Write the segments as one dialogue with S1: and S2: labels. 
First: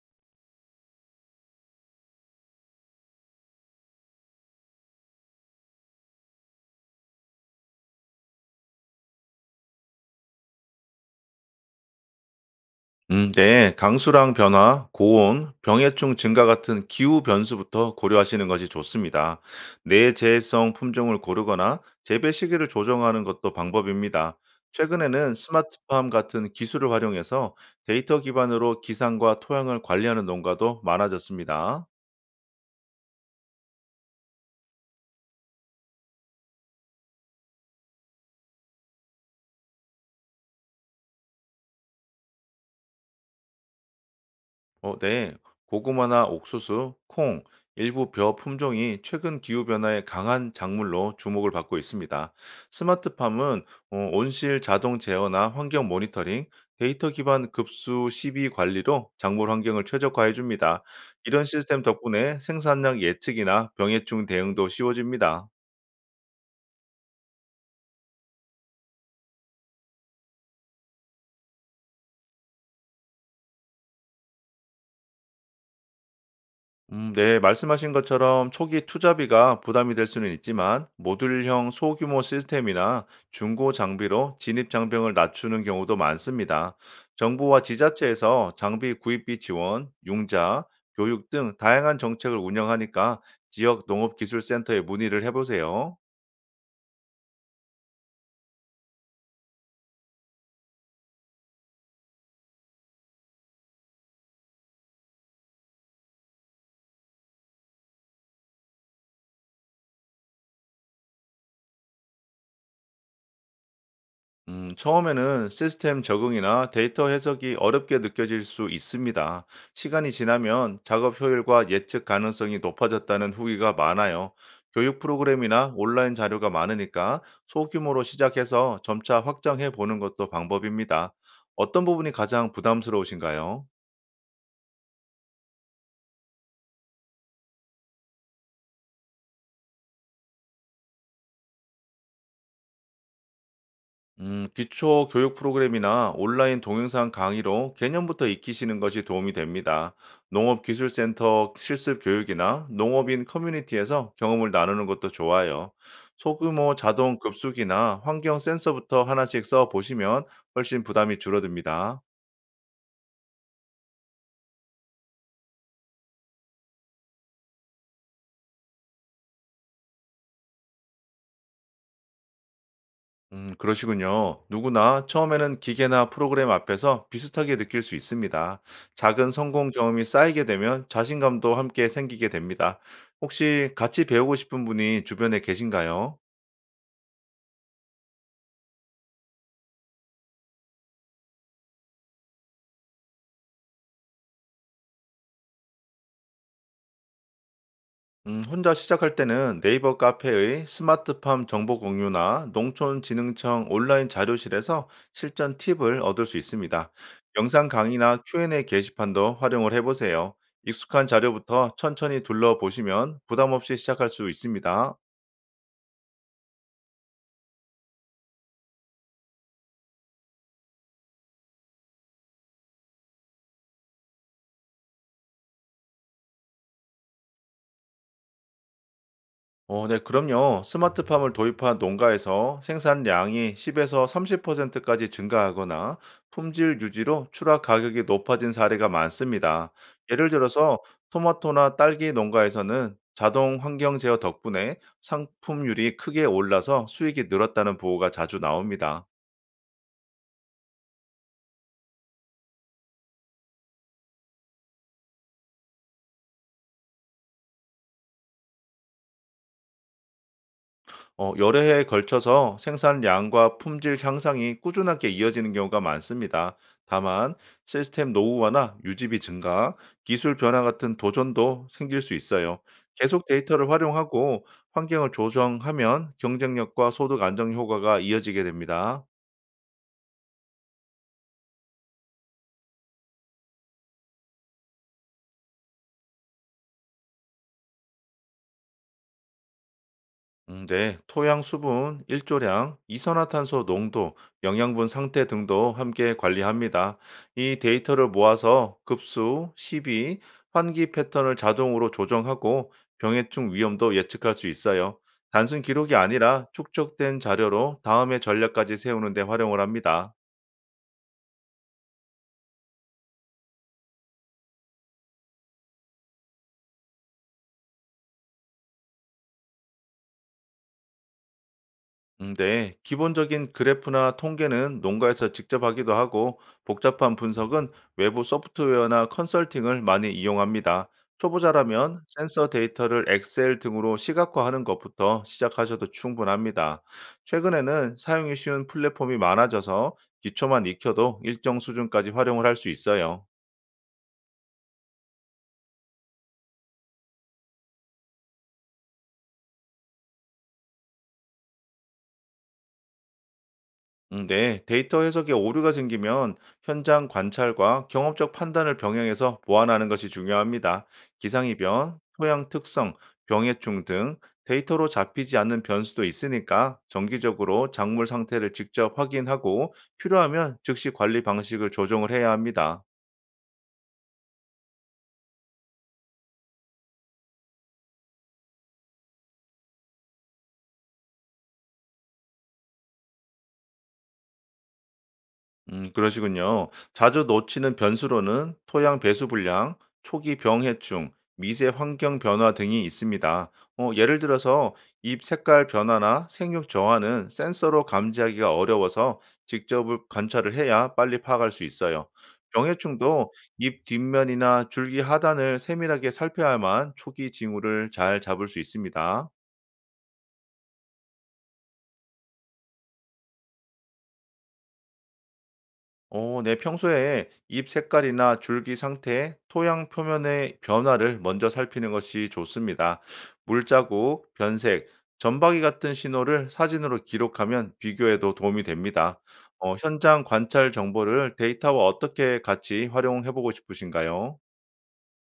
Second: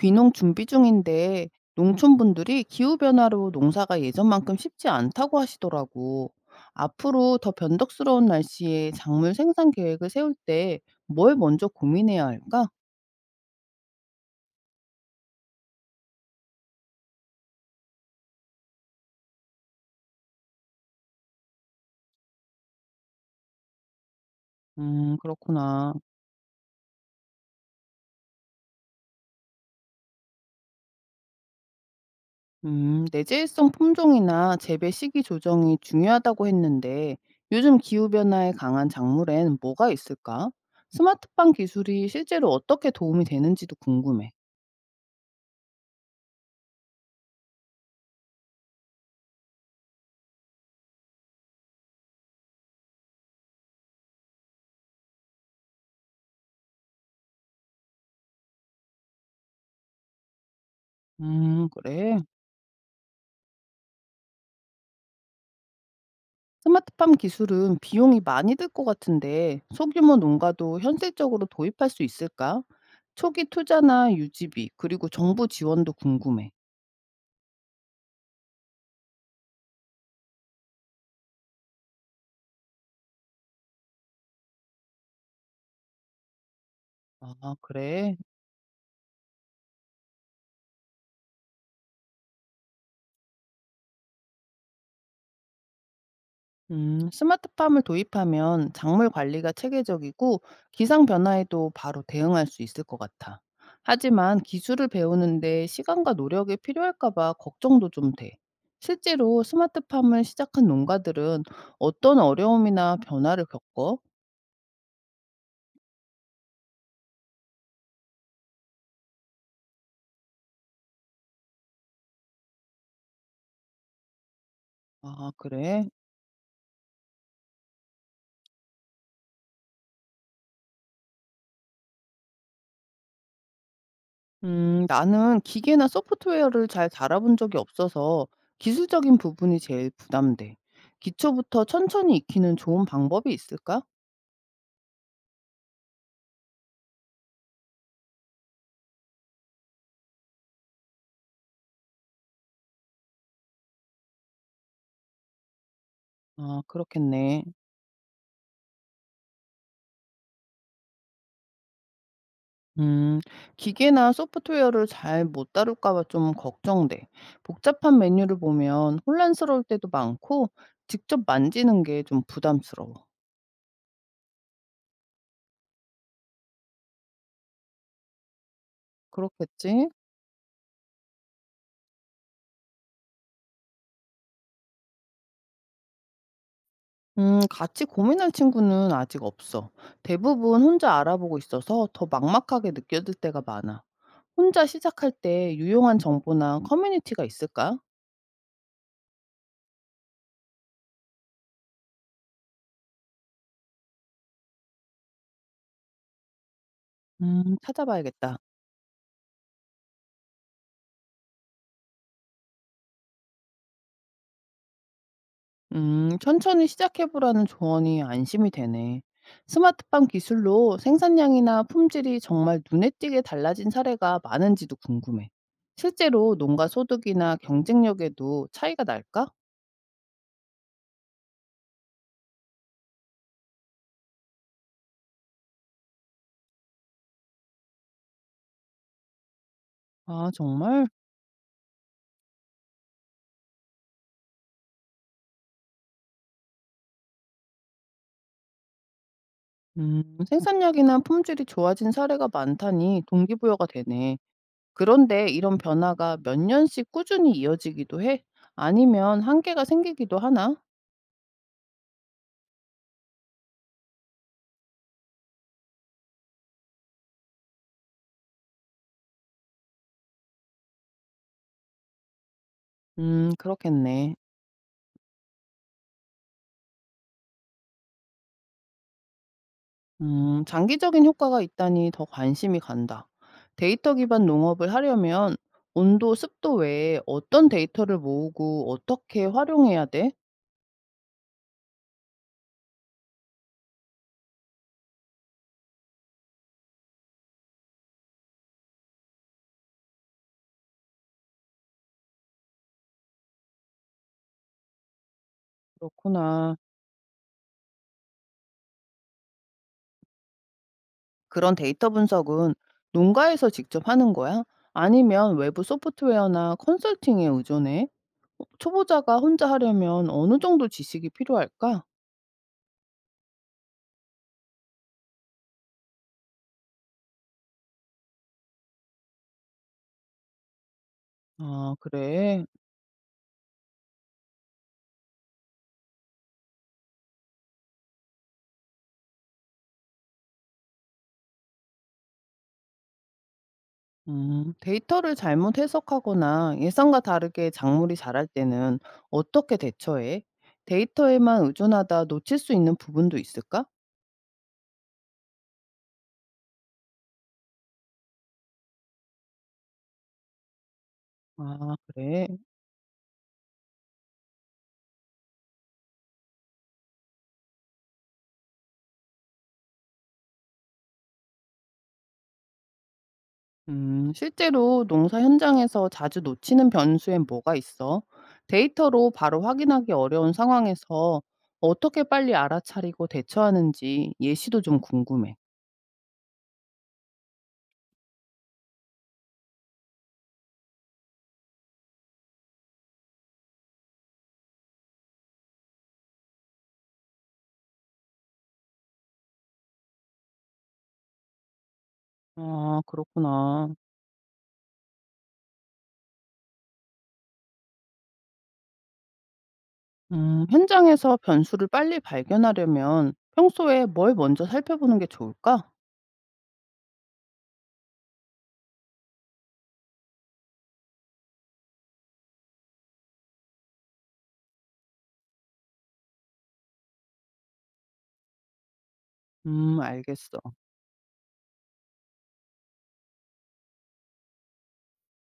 S1: 귀농 준비 중인데 농촌분들이 기후변화로 농사가 예전만큼 쉽지 않다고 하시더라고. 앞으로 더 변덕스러운 날씨에 작물 생산 계획을 세울 때 뭘 먼저 고민해야 할까?
S2: 네. 강수량 변화, 고온, 병해충 증가 같은 기후 변수부터 고려하시는 것이 좋습니다. 내재해성 품종을 고르거나 재배 시기를 조정하는 것도 방법입니다. 최근에는
S1: 그렇구나.
S2: 스마트팜 같은 기술을 활용해서 데이터 기반으로 기상과 토양을 관리하는 농가도 많아졌습니다.
S1: 내재성 품종이나 재배 시기 조정이 중요하다고 했는데 요즘 기후변화에 강한 작물엔 뭐가 있을까? 스마트팜 기술이 실제로 어떻게 도움이 되는지도 궁금해.
S2: 어, 네. 고구마나 옥수수, 콩, 일부 벼 품종이 최근 기후변화에 강한 작물로 주목을 받고 있습니다. 스마트팜은 온실 자동 제어나 환경 모니터링, 데이터 기반 급수 시비 관리로 작물 환경을 최적화해 줍니다. 이런 시스템
S1: 그래.
S2: 덕분에 생산량 예측이나 병해충 대응도 쉬워집니다.
S1: 스마트팜 기술은 비용이 많이 들 것 같은데 소규모 농가도 현실적으로 도입할 수 있을까? 초기 투자나 유지비 그리고 정부 지원도 궁금해.
S2: 네, 말씀하신 것처럼 초기 투자비가 부담이 될 수는 있지만 모듈형 소규모 시스템이나 중고 장비로 진입 장벽을 낮추는 경우도 많습니다.
S1: 아,
S2: 정부와
S1: 그래.
S2: 지자체에서 장비 구입비 지원, 융자, 교육 등 다양한 정책을 운영하니까 지역 농업기술센터에 문의를 해보세요.
S1: 음, 스마트팜을 도입하면 작물 관리가 체계적이고 기상 변화에도 바로 대응할 수 있을 것 같아. 하지만 기술을 배우는데 시간과 노력이 필요할까봐 걱정도 좀 돼. 실제로 스마트팜을 시작한 농가들은 어떤 어려움이나 변화를 겪어?
S2: 처음에는 시스템 적응이나 데이터 해석이 어렵게 느껴질 수 있습니다. 시간이 지나면 작업 효율과 예측 가능성이 높아졌다는 후기가 많아요. 교육
S1: 아,
S2: 프로그램이나
S1: 그래?
S2: 온라인 자료가 많으니까 소규모로 시작해서 점차 확장해 보는 것도 방법입니다. 어떤 부분이 가장 부담스러우신가요?
S1: 나는 기계나 소프트웨어를 잘 달아본 적이 없어서 기술적인 부분이 제일 부담돼. 기초부터 천천히 익히는 좋은 방법이 있을까?
S2: 기초 교육 프로그램이나 온라인 동영상 강의로 개념부터 익히시는 것이 도움이 됩니다. 농업기술센터 실습 교육이나 농업인 커뮤니티에서 경험을 나누는 것도 좋아요.
S1: 아,
S2: 소규모 자동
S1: 그렇겠네.
S2: 급수기나 환경 센서부터 하나씩 써 보시면 훨씬 부담이 줄어듭니다.
S1: 음, 기계나 소프트웨어를 잘 못 다룰까 봐 좀 걱정돼. 복잡한 메뉴를 보면 혼란스러울 때도 많고 직접 만지는 게 좀 부담스러워.
S2: 그러시군요. 누구나 처음에는 기계나 프로그램 앞에서 비슷하게 느낄 수 있습니다. 작은 성공
S1: 그렇겠지?
S2: 경험이 쌓이게 되면 자신감도 함께 생기게 됩니다. 혹시 같이 배우고 싶은 분이 주변에 계신가요?
S1: 같이 고민할 친구는 아직 없어. 대부분 혼자 알아보고 있어서 더 막막하게 느껴질 때가 많아. 혼자 시작할 때 유용한 정보나 커뮤니티가 있을까?
S2: 혼자 시작할 때는 네이버 카페의 스마트팜 정보 공유나 농촌진흥청 온라인 자료실에서 실전 팁을 얻을 수 있습니다. 영상 강의나
S1: 찾아봐야겠다.
S2: Q&A 게시판도 활용을 해보세요. 익숙한 자료부터 천천히 둘러보시면 부담 없이 시작할 수 있습니다.
S1: 천천히 시작해보라는 조언이 안심이 되네. 스마트팜 기술로 생산량이나 품질이 정말 눈에 띄게 달라진 사례가 많은지도 궁금해. 실제로 농가 소득이나 경쟁력에도 차이가 날까?
S2: 어, 네, 그럼요. 스마트팜을 도입한 농가에서 생산량이 10에서 30%까지 증가하거나 품질 유지로 추락 가격이 높아진 사례가 많습니다. 예를
S1: 아,
S2: 들어서
S1: 정말?
S2: 토마토나 딸기 농가에서는 자동 환경 제어 덕분에 상품률이 크게 올라서 수익이 늘었다는 보고가 자주 나옵니다.
S1: 음, 생산량이나 품질이 좋아진 사례가 많다니 동기부여가 되네. 그런데 이런 변화가 몇 년씩 꾸준히 이어지기도 해? 아니면 한계가 생기기도 하나?
S2: 여러 해에 걸쳐서 생산량과 품질 향상이 꾸준하게 이어지는 경우가 많습니다. 다만 시스템 노후화나 유지비 증가, 기술 변화 같은 도전도 생길 수 있어요. 계속 데이터를
S1: 그렇겠네.
S2: 활용하고 환경을 조정하면 경쟁력과 소득 안정 효과가 이어지게 됩니다.
S1: 장기적인 효과가 있다니 더 관심이 간다. 데이터 기반 농업을 하려면 온도, 습도 외에 어떤 데이터를 모으고 어떻게 활용해야 돼?
S2: 네, 토양 수분, 일조량, 이산화탄소 농도, 영양분 상태 등도 함께 관리합니다. 이 데이터를 모아서 급수, 시비, 환기 패턴을 자동으로 조정하고 병해충 위험도 예측할 수 있어요. 단순 기록이 아니라
S1: 그렇구나.
S2: 축적된 자료로 다음의 전략까지 세우는 데 활용을 합니다.
S1: 그런 데이터 분석은 농가에서 직접 하는 거야? 아니면 외부 소프트웨어나 컨설팅에 의존해? 어, 초보자가 혼자 하려면 어느 정도 지식이 필요할까?
S2: 네. 기본적인 그래프나 통계는 농가에서 직접 하기도 하고, 복잡한 분석은 외부 소프트웨어나 컨설팅을 많이 이용합니다.
S1: 아,
S2: 초보자라면
S1: 그래?
S2: 센서 데이터를 엑셀 등으로 시각화하는 것부터 시작하셔도 충분합니다. 최근에는 사용이 쉬운 플랫폼이 많아져서 기초만 익혀도 일정 수준까지 활용을 할 수 있어요.
S1: 음, 데이터를 잘못 해석하거나 예상과 다르게 작물이 자랄 때는 어떻게 대처해? 데이터에만 의존하다 놓칠 수 있는 부분도 있을까?
S2: 네, 데이터 해석에 오류가 생기면 현장 관찰과 경험적 판단을 병행해서 보완하는 것이 중요합니다.
S1: 아,
S2: 기상이변,
S1: 그래?
S2: 토양 특성, 병해충 등 데이터로 잡히지 않는 변수도 있으니까 정기적으로 작물 상태를 직접 확인하고 필요하면 즉시 관리 방식을 조정을 해야 합니다.
S1: 음, 실제로 농사 현장에서 자주 놓치는 변수엔 뭐가 있어? 데이터로 바로 확인하기 어려운 상황에서 어떻게 빨리 알아차리고 대처하는지 예시도 좀 궁금해.
S2: 그러시군요. 자주 놓치는 변수로는 토양 배수 불량, 초기 병해충, 미세 환경 변화 등이 있습니다. 예를 들어서 잎 색깔 변화나 생육 저하는 센서로 감지하기가 어려워서 직접 관찰을 해야 빨리 파악할 수 있어요.
S1: 아,
S2: 병해충도
S1: 그렇구나.
S2: 잎 뒷면이나 줄기 하단을 세밀하게 살펴야만 초기 징후를 잘 잡을 수 있습니다.
S1: 현장에서 변수를 빨리 발견하려면 평소에 뭘 먼저 살펴보는 게 좋을까?
S2: 어, 네, 평소에 잎 색깔이나 줄기 상태, 토양 표면의 변화를 먼저 살피는 것이 좋습니다. 물자국, 변색, 점박이 같은 신호를 사진으로 기록하면 비교에도 도움이 됩니다. 현장
S1: 알겠어.
S2: 관찰 정보를 데이터와 어떻게 같이 활용해 보고 싶으신가요?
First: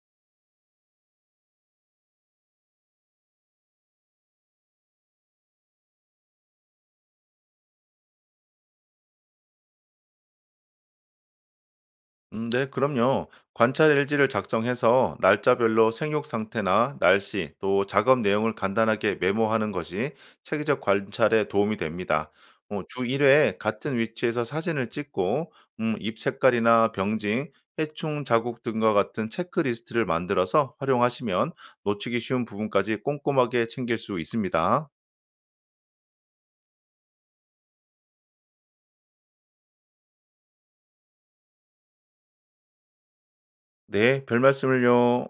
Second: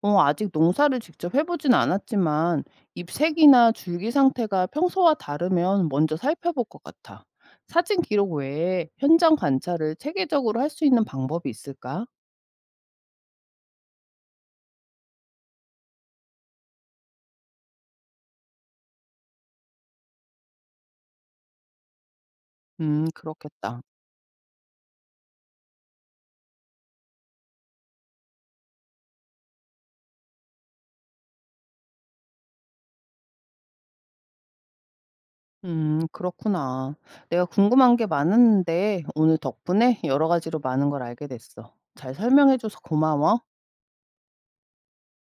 S1: 어, 아직 농사를 직접 해보진 않았지만 잎색이나 줄기 상태가 평소와 다르면 먼저 살펴볼 것 같아. 사진 기록 외에 현장 관찰을 체계적으로 할 수 있는 방법이 있을까?
S2: 네, 그럼요. 관찰 일지를 작성해서 날짜별로 생육 상태나 날씨, 또 작업 내용을 간단하게 메모하는 것이 체계적 관찰에 도움이 됩니다. 주 1회
S1: 그렇겠다.
S2: 같은 위치에서 사진을 찍고, 잎 색깔이나 병증, 해충 자국 등과 같은 체크리스트를 만들어서 활용하시면 놓치기 쉬운 부분까지 꼼꼼하게 챙길 수 있습니다.
S1: 그렇구나. 내가 궁금한 게 많았는데 오늘 덕분에 여러 가지로 많은 걸 알게 됐어. 잘 설명해줘서 고마워.
S2: 네, 별 말씀을요.